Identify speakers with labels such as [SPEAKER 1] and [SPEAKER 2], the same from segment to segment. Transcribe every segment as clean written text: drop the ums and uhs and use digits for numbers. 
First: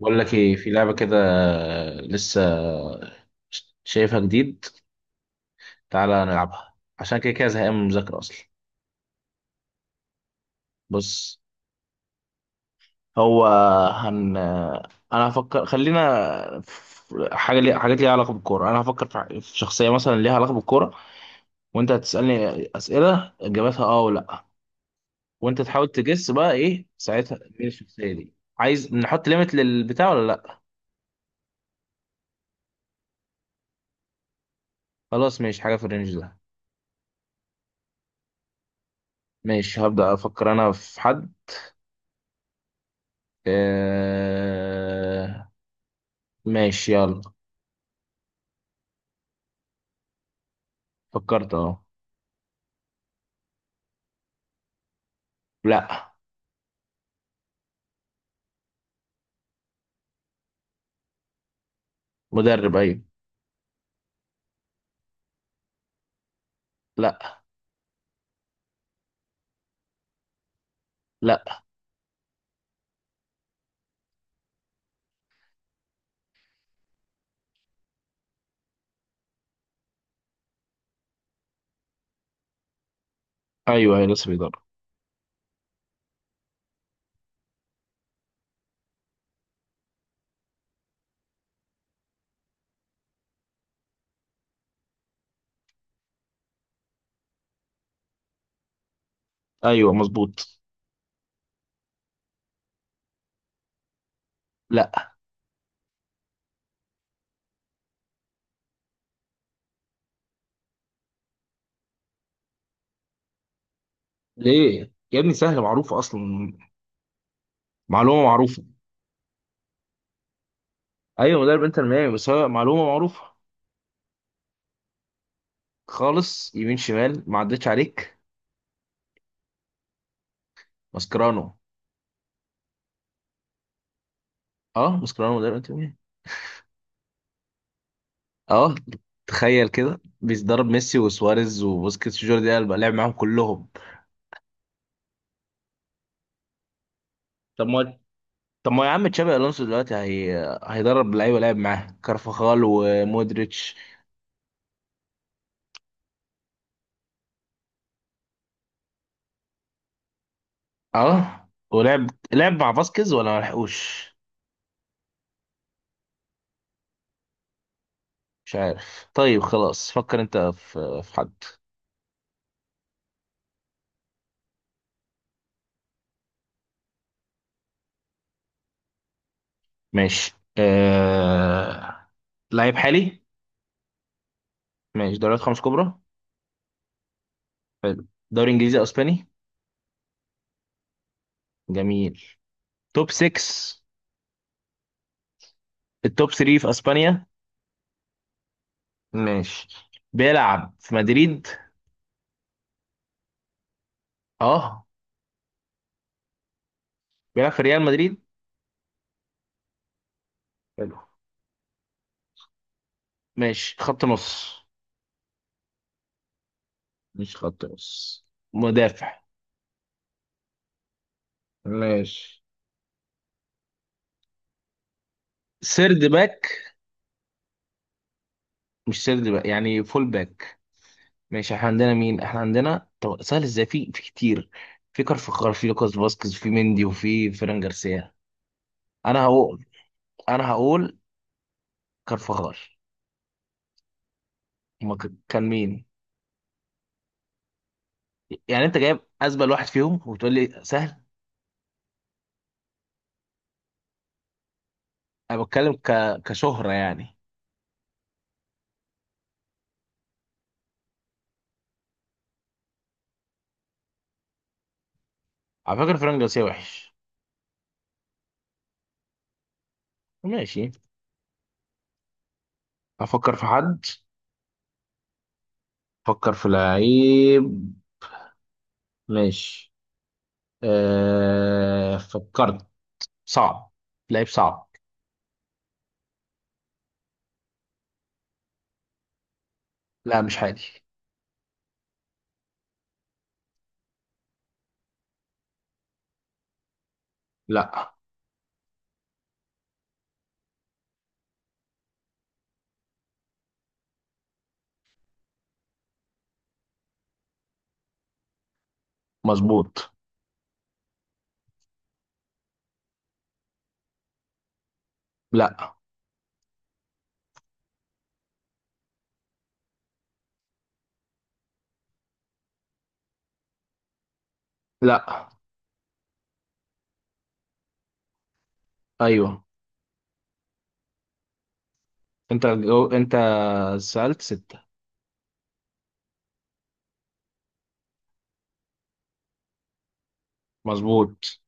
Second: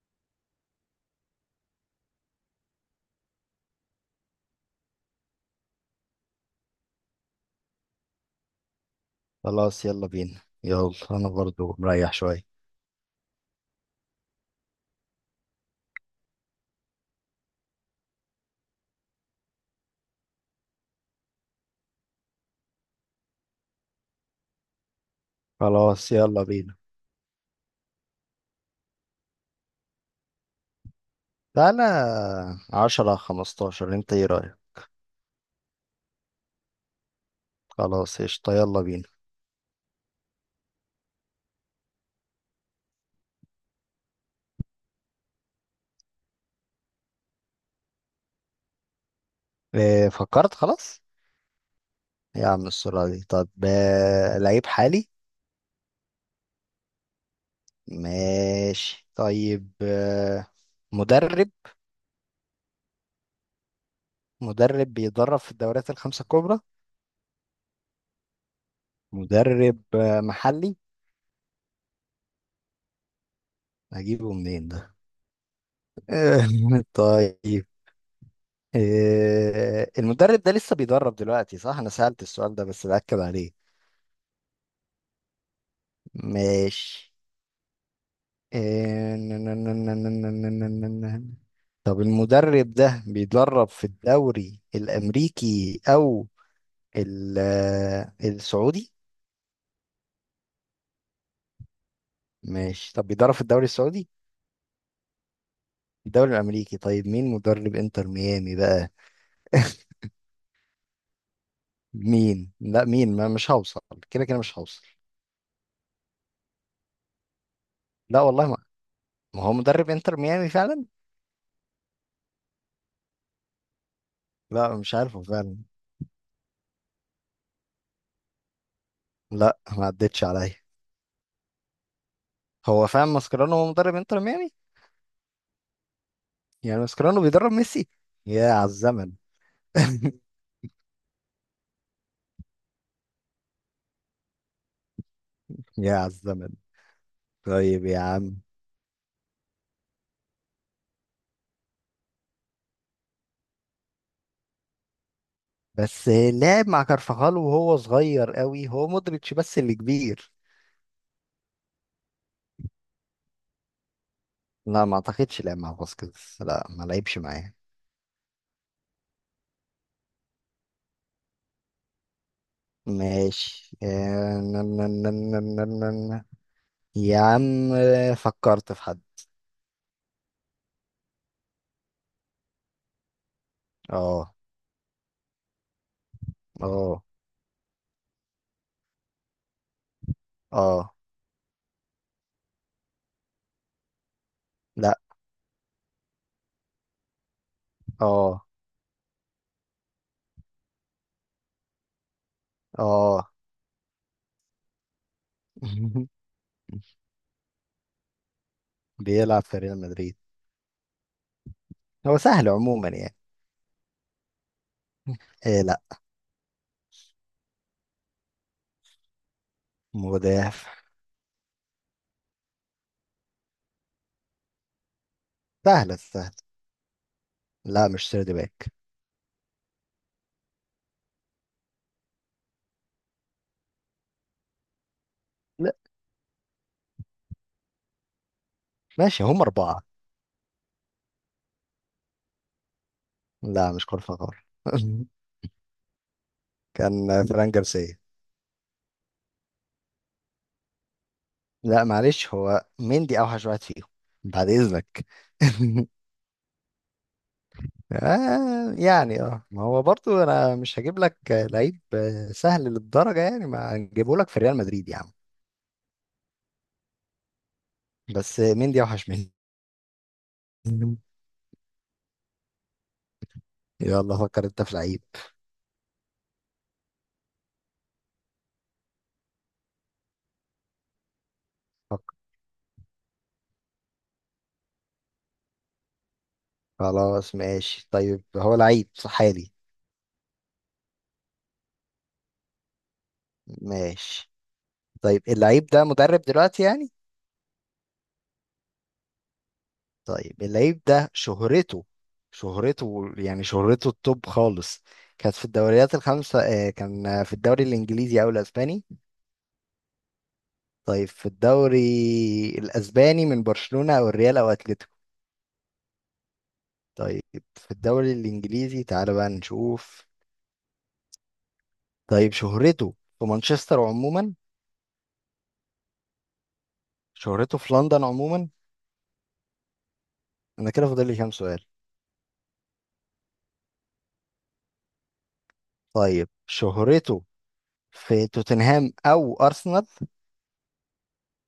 [SPEAKER 1] بقول لك ايه، في لعبة كده لسه شايفها جديد. تعالى نلعبها عشان كده كده زهقان من المذاكرة اصلا.
[SPEAKER 2] خلاص، يلا بينا، يلا، انا
[SPEAKER 1] بص،
[SPEAKER 2] برضو مريح شوية.
[SPEAKER 1] هو هن انا هفكر، خلينا في حاجات ليها علاقة بالكورة. انا هفكر في شخصية مثلا ليها علاقة بالكورة، وانت هتسألني أسئلة اجابتها اه ولا لا، وانت تحاول
[SPEAKER 2] خلاص،
[SPEAKER 1] تجس
[SPEAKER 2] يلا
[SPEAKER 1] بقى
[SPEAKER 2] بينا.
[SPEAKER 1] ايه ساعتها مين الشخصية دي. عايز نحط ليميت للبتاع ولا لا؟
[SPEAKER 2] تعالى، عشرة خمستاشر، انت ايه رأيك؟
[SPEAKER 1] خلاص ماشي، حاجة في الرينج ده.
[SPEAKER 2] خلاص، قشطة، يلا بينا.
[SPEAKER 1] ماشي، هبدأ افكر انا في حد. آه... ماشي يلا.
[SPEAKER 2] إيه، فكرت خلاص؟
[SPEAKER 1] فكرت اهو.
[SPEAKER 2] يا عم، السرعة دي! طب، لعيب حالي.
[SPEAKER 1] لا.
[SPEAKER 2] ماشي، طيب، مدرب.
[SPEAKER 1] مدرب، ايوه.
[SPEAKER 2] مدرب بيدرب في الدوريات الخمسة الكبرى؟
[SPEAKER 1] لا.
[SPEAKER 2] مدرب محلي؟
[SPEAKER 1] لا.
[SPEAKER 2] هجيبه منين ده؟ طيب. إيه، المدرب ده لسه بيدرب دلوقتي صح؟ أنا سألت السؤال ده بس بأكد عليه.
[SPEAKER 1] ايوه، ايوه لسه بيدرب.
[SPEAKER 2] ماشي. إيه، طب المدرب ده بيدرب في الدوري الأمريكي أو السعودي؟
[SPEAKER 1] ايوه مظبوط.
[SPEAKER 2] ماشي. طب بيدرب في الدوري السعودي؟
[SPEAKER 1] لا.
[SPEAKER 2] الدوري الأمريكي. طيب، مين مدرب إنتر ميامي بقى؟ مين؟ لا، مين؟ ما مش هوصل. كده كده مش هوصل.
[SPEAKER 1] ليه يا ابني؟ سهله معروفه اصلا،
[SPEAKER 2] لا
[SPEAKER 1] معلومه
[SPEAKER 2] والله، ما.
[SPEAKER 1] معروفه.
[SPEAKER 2] ما هو مدرب إنتر ميامي فعلا؟
[SPEAKER 1] ايوه مدرب انتر ميامي، بس هو معلومه معروفه.
[SPEAKER 2] لا، مش عارفه فعلا.
[SPEAKER 1] خالص يمين شمال، ما عدتش عليك.
[SPEAKER 2] لا، ما عدتش عليا.
[SPEAKER 1] ماسكرانو.
[SPEAKER 2] هو فاهم، ماسكرانو هو مدرب انتر ميامي.
[SPEAKER 1] اه، ماسكرانو مدرب انتر ميامي.
[SPEAKER 2] يعني ماسكرانو بيدرب ميسي. يا على
[SPEAKER 1] اه.
[SPEAKER 2] الزمن!
[SPEAKER 1] تخيل كده، بيدرب ميسي وسواريز وبوسكيتس وجوردي ألبا، لعب معاهم كلهم.
[SPEAKER 2] يا على الزمن!
[SPEAKER 1] طب
[SPEAKER 2] طيب،
[SPEAKER 1] ما
[SPEAKER 2] يا عم.
[SPEAKER 1] طب ما يا عم، تشابي الونسو دلوقتي هيدرب لعيبه لعب معاه كارفاخال ومودريتش.
[SPEAKER 2] بس لعب مع كارفاخال وهو صغير قوي. هو مودريتش بس اللي كبير.
[SPEAKER 1] اه، لعب مع فاسكيز ولا ما لحقوش؟
[SPEAKER 2] لا، ما اعتقدش لعب مع فاسكيز. لا، ما لعبش معاه.
[SPEAKER 1] مش عارف. طيب خلاص، فكر انت في حد.
[SPEAKER 2] ماشي. آه، نا- نا- نا- نا- نا- نا- نا. يا عم، فكرت في حد.
[SPEAKER 1] ماشي. آه... لعيب حالي.
[SPEAKER 2] اه،
[SPEAKER 1] ماشي، دوريات 5 كبرى.
[SPEAKER 2] اه،
[SPEAKER 1] حلو. دوري انجليزي اسباني.
[SPEAKER 2] اه.
[SPEAKER 1] جميل. توب 6.
[SPEAKER 2] لا.
[SPEAKER 1] التوب 3 في اسبانيا.
[SPEAKER 2] اه،
[SPEAKER 1] ماشي. بيلعب في مدريد.
[SPEAKER 2] اه.
[SPEAKER 1] اه. بيلعب في ريال مدريد.
[SPEAKER 2] بيلعب في ريال مدريد.
[SPEAKER 1] حلو.
[SPEAKER 2] هو سهل عموما يعني.
[SPEAKER 1] ماشي، خط نص.
[SPEAKER 2] إيه، لا.
[SPEAKER 1] مش خط نص، مدافع.
[SPEAKER 2] مدافع.
[SPEAKER 1] ماشي.
[SPEAKER 2] سهلة
[SPEAKER 1] سيرد
[SPEAKER 2] سهلة.
[SPEAKER 1] باك.
[SPEAKER 2] لا، مش سيرد باك.
[SPEAKER 1] مش سيرد باك، يعني فول باك. ماشي، احنا عندنا مين؟ احنا عندنا طب سهل ازاي؟ في كتير. في كارفخال، في
[SPEAKER 2] لا.
[SPEAKER 1] لوكاس فاسكيز، في مندي، وفي فيران جارسيا. انا
[SPEAKER 2] ماشي، هم
[SPEAKER 1] هقول
[SPEAKER 2] أربعة.
[SPEAKER 1] انا هقول كارفخال.
[SPEAKER 2] لا، مش كارفاخال.
[SPEAKER 1] هما كان مين؟
[SPEAKER 2] كان فران جارسيا.
[SPEAKER 1] يعني انت جايب ازبل واحد فيهم وبتقول لي سهل؟
[SPEAKER 2] لا، معلش، هو مندي أوحش واحد فيهم. بعد إذنك.
[SPEAKER 1] انا بتكلم كشهرة يعني.
[SPEAKER 2] آه، يعني ما هو برضو أنا مش هجيب لك لعيب. سهل للدرجة يعني ما هنجيبه لك في ريال مدريد يا عم.
[SPEAKER 1] على فكرة فيران جارسيا وحش.
[SPEAKER 2] بس مندي أوحش منه.
[SPEAKER 1] ماشي. افكر في حد.
[SPEAKER 2] يلا، فكر أنت في لعيب.
[SPEAKER 1] افكر في لعيب. ماشي.
[SPEAKER 2] فكر.
[SPEAKER 1] فكرت. صعب، لعيب صعب.
[SPEAKER 2] خلاص. ماشي، طيب، هو لعيب صح حالي؟
[SPEAKER 1] لا مش حالي.
[SPEAKER 2] ماشي. طيب، اللعيب ده مدرب دلوقتي يعني؟
[SPEAKER 1] لا.
[SPEAKER 2] طيب، اللعيب ده شهرته، شهرته يعني شهرته التوب خالص، كانت في الدوريات الخمسة، كان في الدوري الإنجليزي أو الأسباني؟
[SPEAKER 1] مظبوط.
[SPEAKER 2] طيب، في الدوري الأسباني، من برشلونة أو الريال أو أتلتيكو؟
[SPEAKER 1] لا.
[SPEAKER 2] طيب، في الدوري الإنجليزي تعالى بقى نشوف. طيب، شهرته في مانشستر عموما؟
[SPEAKER 1] لا.
[SPEAKER 2] شهرته في لندن عموما؟
[SPEAKER 1] ايوه.
[SPEAKER 2] أنا كده فاضل لي كام سؤال؟
[SPEAKER 1] انت انت سألت 6.
[SPEAKER 2] طيب، شهرته في توتنهام أو أرسنال؟
[SPEAKER 1] مظبوط.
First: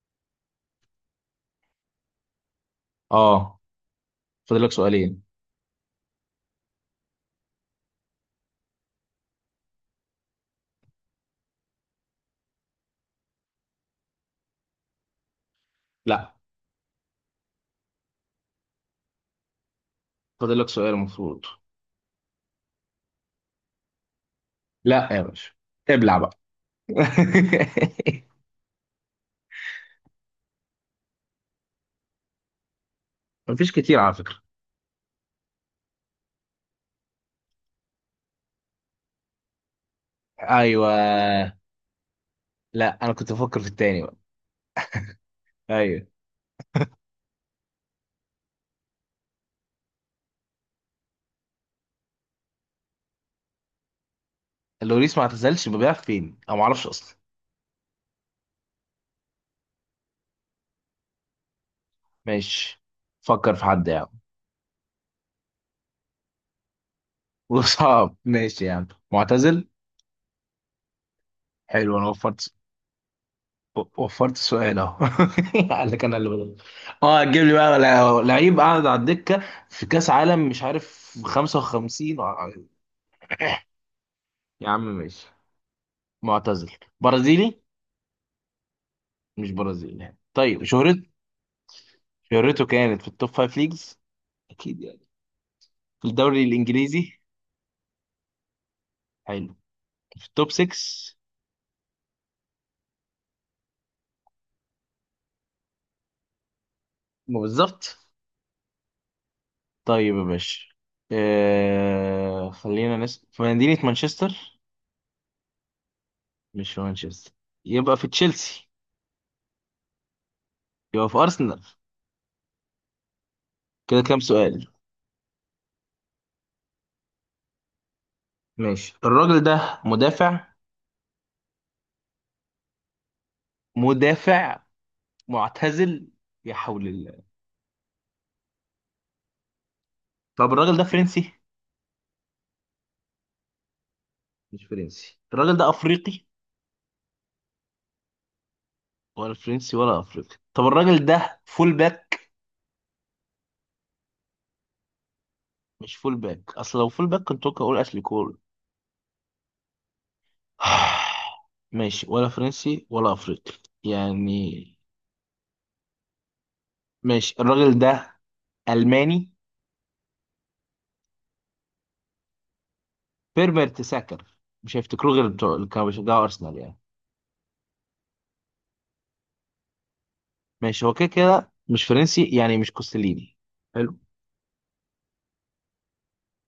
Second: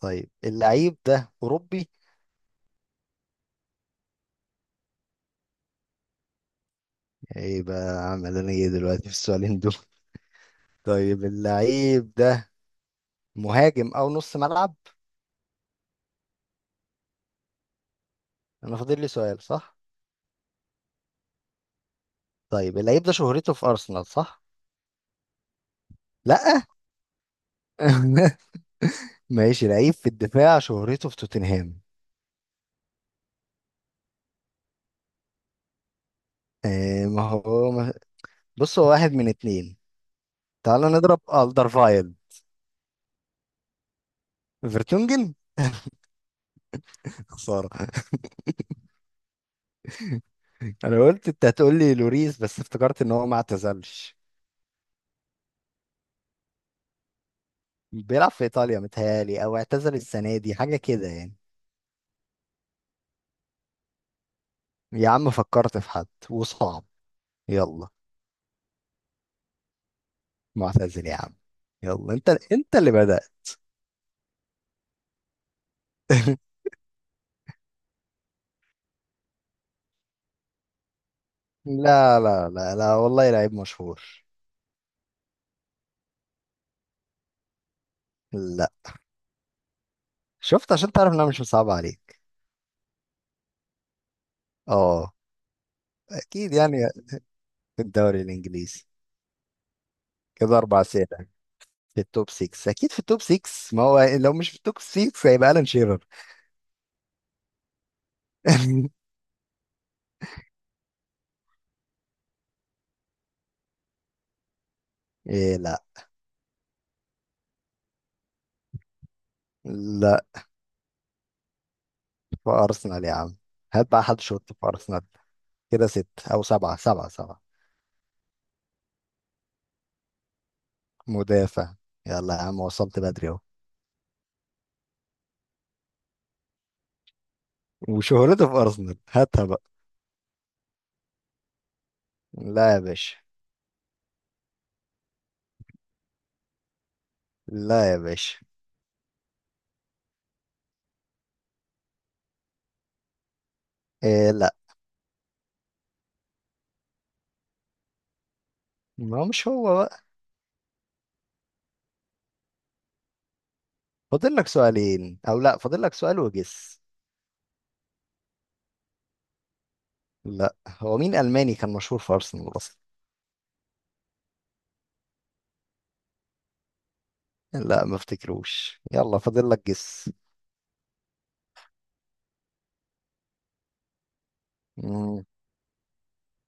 [SPEAKER 2] طيب، اللعيب ده أوروبي؟
[SPEAKER 1] اه، فاضل لك سؤالين.
[SPEAKER 2] ايه بقى عامل انا ايه دلوقتي في السؤالين دول؟ طيب، اللعيب ده مهاجم او نص ملعب؟
[SPEAKER 1] لا
[SPEAKER 2] انا فاضل لي سؤال صح؟
[SPEAKER 1] فاضل لك سؤال المفروض.
[SPEAKER 2] طيب، اللعيب ده شهرته في ارسنال، صح؟
[SPEAKER 1] لا يا باشا، ابلع بقى.
[SPEAKER 2] لا. ماشي، لعيب في الدفاع شهرته في توتنهام؟
[SPEAKER 1] مفيش كتير على فكرة.
[SPEAKER 2] إيه، ما هو ما... بص، هو واحد من اتنين. تعالى نضرب
[SPEAKER 1] ايوه.
[SPEAKER 2] الدرفايل.
[SPEAKER 1] لا انا كنت بفكر في التاني بقى.
[SPEAKER 2] فيرتونجن.
[SPEAKER 1] ايوه.
[SPEAKER 2] خسارة. انا قلت انت هتقول لي لوريس بس افتكرت ان هو ما اعتزلش.
[SPEAKER 1] اللوريس ما اعتزلش، بيبيع فين انا ما اعرفش اصلا.
[SPEAKER 2] بيلعب في ايطاليا متهيالي، او اعتزل السنة دي، حاجة كده يعني.
[SPEAKER 1] ماشي، فكر في حد يعني.
[SPEAKER 2] يا عم، فكرت في حد وصعب؟ يلا.
[SPEAKER 1] وصعب، ماشي يا عم، معتزل.
[SPEAKER 2] معتزل يا عم.
[SPEAKER 1] حلو، انا
[SPEAKER 2] يلا، انت
[SPEAKER 1] وفرت.
[SPEAKER 2] انت اللي بدأت.
[SPEAKER 1] وفرت سؤال اهو. قال لك انا اللي بدل. اه هتجيب لي بقى لعيب قاعد على الدكه في كاس عالم مش عارف 55؟
[SPEAKER 2] لا، لا، لا، لا، والله لعيب مشهور.
[SPEAKER 1] يا عم ماشي. معتزل. برازيلي.
[SPEAKER 2] لا.
[SPEAKER 1] مش برازيلي يعني، طيب
[SPEAKER 2] شفت، عشان
[SPEAKER 1] شهرت،
[SPEAKER 2] تعرف ان انا مش مصعب عليك.
[SPEAKER 1] شهرته كانت في التوب 5 ليجز اكيد يعني.
[SPEAKER 2] اه،
[SPEAKER 1] في الدوري
[SPEAKER 2] اكيد يعني.
[SPEAKER 1] الانجليزي.
[SPEAKER 2] في الدوري الانجليزي.
[SPEAKER 1] حلو، في التوب
[SPEAKER 2] كده اربع اسئله.
[SPEAKER 1] 6.
[SPEAKER 2] في التوب 6، اكيد في التوب 6، ما هو لو مش في التوب 6 هيبقى الان شيرر.
[SPEAKER 1] ما بالظبط. طيب يا باشا، خلينا نسأل في مدينة مانشستر.
[SPEAKER 2] إيه، لا.
[SPEAKER 1] مش في مانشستر، يبقى في تشيلسي.
[SPEAKER 2] لا،
[SPEAKER 1] يبقى في أرسنال.
[SPEAKER 2] في ارسنال يا عم. هات
[SPEAKER 1] كده
[SPEAKER 2] بقى
[SPEAKER 1] كام
[SPEAKER 2] حد شوط
[SPEAKER 1] سؤال؟
[SPEAKER 2] في ارسنال. كده ست، او سبعه، سبعه، سبعه.
[SPEAKER 1] ماشي، الراجل ده مدافع.
[SPEAKER 2] مدافع. يلا يا عم، وصلت بدري اهو.
[SPEAKER 1] مدافع. معتزل. يا حول الله.
[SPEAKER 2] وشهرته في ارسنال، هاتها بقى.
[SPEAKER 1] طب الراجل ده فرنسي؟
[SPEAKER 2] لا يا باشا.
[SPEAKER 1] مش فرنسي، الراجل ده أفريقي؟
[SPEAKER 2] لا يا باشا.
[SPEAKER 1] ولا فرنسي ولا أفريقي، طب الراجل ده فول باك؟
[SPEAKER 2] إيه، لا.
[SPEAKER 1] مش فول باك، أصل لو فول باك كنت ممكن أقول أشلي كول.
[SPEAKER 2] ما هو مش هو بقى.
[SPEAKER 1] ماشي، ولا فرنسي ولا أفريقي
[SPEAKER 2] فاضل لك
[SPEAKER 1] يعني.
[SPEAKER 2] سؤالين، او لا فاضل لك سؤال وجس.
[SPEAKER 1] ماشي الراجل ده ألماني؟
[SPEAKER 2] لا، هو مين الماني كان مشهور في ارسنال اصلا؟
[SPEAKER 1] بيرمر تساكر، مش هيفتكروه غير بتوع اللي كانوا بيشجعوا أرسنال يعني.
[SPEAKER 2] لا، ما افتكروش. يلا، فاضل لك جس.
[SPEAKER 1] ماشي، هو كده كده مش فرنسي يعني، مش كوستليني، حلو،
[SPEAKER 2] مم.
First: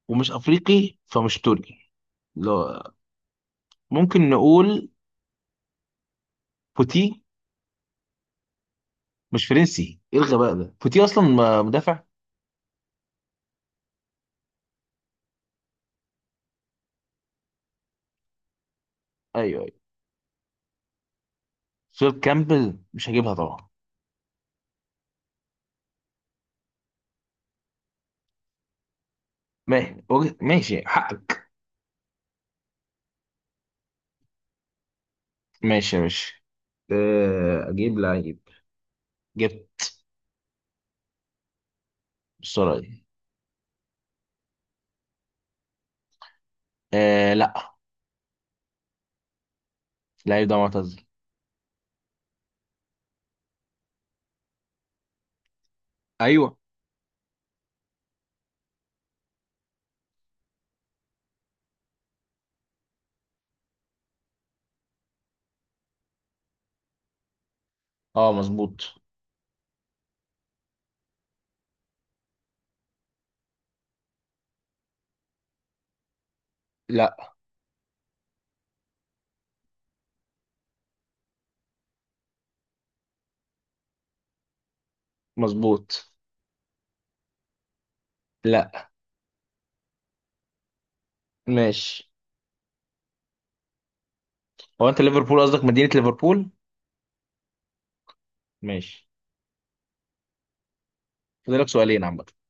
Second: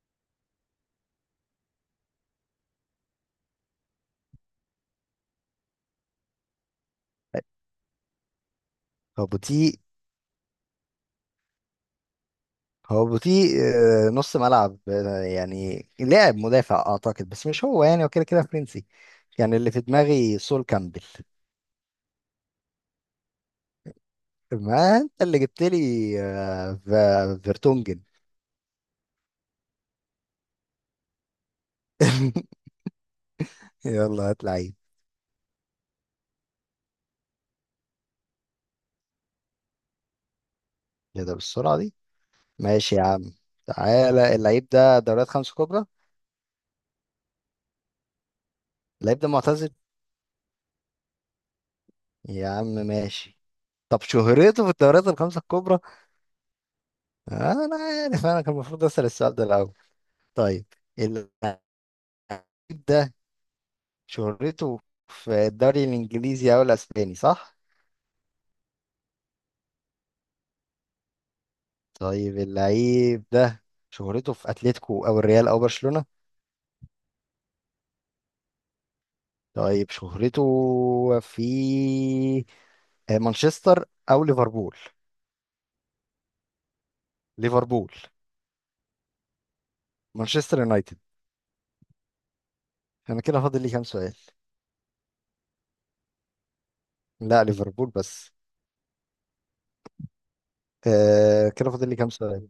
[SPEAKER 1] ومش افريقي فمش تركي. لا. ممكن نقول بوتي.
[SPEAKER 2] هو
[SPEAKER 1] مش
[SPEAKER 2] بوتي؟
[SPEAKER 1] فرنسي، ايه الغباء ده؟ بوتي اصلا مدافع.
[SPEAKER 2] هو بوتي. نص ملعب، يعني لاعب مدافع اعتقد، بس مش هو يعني، هو كده كده فرنسي. يعني
[SPEAKER 1] ايوه ايوه.
[SPEAKER 2] اللي في دماغي سول كامبل.
[SPEAKER 1] فيل كامبل مش هجيبها طبعا.
[SPEAKER 2] ما انت اللي جبت لي. فيرتونجن.
[SPEAKER 1] ماشي حقك.
[SPEAKER 2] يلا، هات لعيب.
[SPEAKER 1] ماشي يا باشا، اجيب لعيب. جبت.
[SPEAKER 2] ايه ده بالسرعة دي؟
[SPEAKER 1] بالسرعه دي.
[SPEAKER 2] ماشي يا عم. تعالى، اللعيب ده دوريات خمسة كبرى؟
[SPEAKER 1] آه لا.
[SPEAKER 2] اللعيب ده معتزل؟
[SPEAKER 1] اللعيب ده معتزل.
[SPEAKER 2] يا عم، ماشي. طب شهرته في الدوريات الخمسة الكبرى؟
[SPEAKER 1] ايوه.
[SPEAKER 2] انا عارف، انا كان المفروض اسأل السؤال ده الاول. طيب، اللعيب ده شهرته في الدوري الانجليزي او الاسباني، صح؟
[SPEAKER 1] اه مظبوط.
[SPEAKER 2] طيب، اللعيب ده شهرته في اتلتيكو او الريال او برشلونة؟
[SPEAKER 1] لا.
[SPEAKER 2] طيب، شهرته في مانشستر او ليفربول؟
[SPEAKER 1] مظبوط.
[SPEAKER 2] ليفربول؟
[SPEAKER 1] لا.
[SPEAKER 2] مانشستر يونايتد؟
[SPEAKER 1] ماشي،
[SPEAKER 2] انا كده فاضل لي كام سؤال؟
[SPEAKER 1] هو انت ليفربول قصدك مدينة ليفربول؟
[SPEAKER 2] لا، ليفربول بس.
[SPEAKER 1] ماشي.
[SPEAKER 2] آه،
[SPEAKER 1] فاضلك
[SPEAKER 2] كده فاضل لي
[SPEAKER 1] سؤالين
[SPEAKER 2] كام
[SPEAKER 1] عامة.
[SPEAKER 2] سؤال؟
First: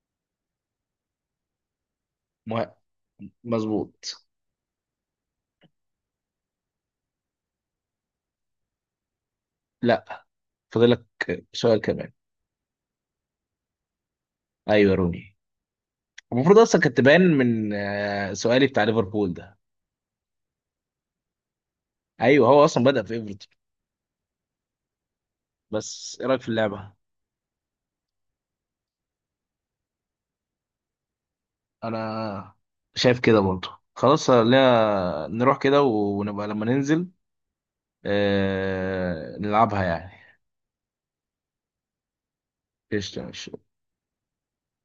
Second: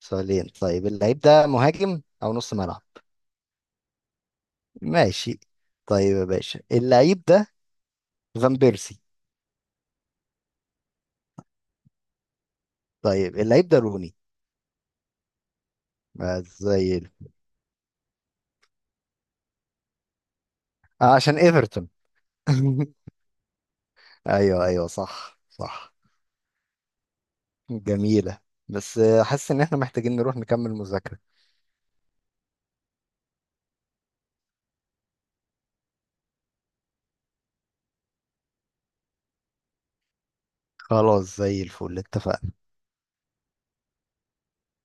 [SPEAKER 2] سؤالين. طيب، اللعيب ده مهاجم او نص
[SPEAKER 1] مه-
[SPEAKER 2] ملعب؟
[SPEAKER 1] مظبوط.
[SPEAKER 2] ماشي. طيب يا باشا، اللعيب ده فان بيرسي؟
[SPEAKER 1] لا، فاضلك سؤال كمان.
[SPEAKER 2] طيب، اللعيب ده روني؟
[SPEAKER 1] ايوه روني.
[SPEAKER 2] آه،
[SPEAKER 1] المفروض اصلا
[SPEAKER 2] زي
[SPEAKER 1] كانت
[SPEAKER 2] ال-
[SPEAKER 1] تبان من سؤالي بتاع ليفربول ده.
[SPEAKER 2] آه، عشان ايفرتون.
[SPEAKER 1] ايوه هو اصلا بدأ في ايفرتون.
[SPEAKER 2] ايوه، ايوه، صح، صح.
[SPEAKER 1] بس ايه رايك في اللعبة؟
[SPEAKER 2] جميلة. بس حاسس ان احنا محتاجين نروح نكمل مذاكرة.
[SPEAKER 1] انا شايف كده برضه، خلاص لا نروح كده ونبقى لما ننزل نلعبها يعني.
[SPEAKER 2] خلاص، زي الفل، اتفقنا.
[SPEAKER 1] قشطة ماشي.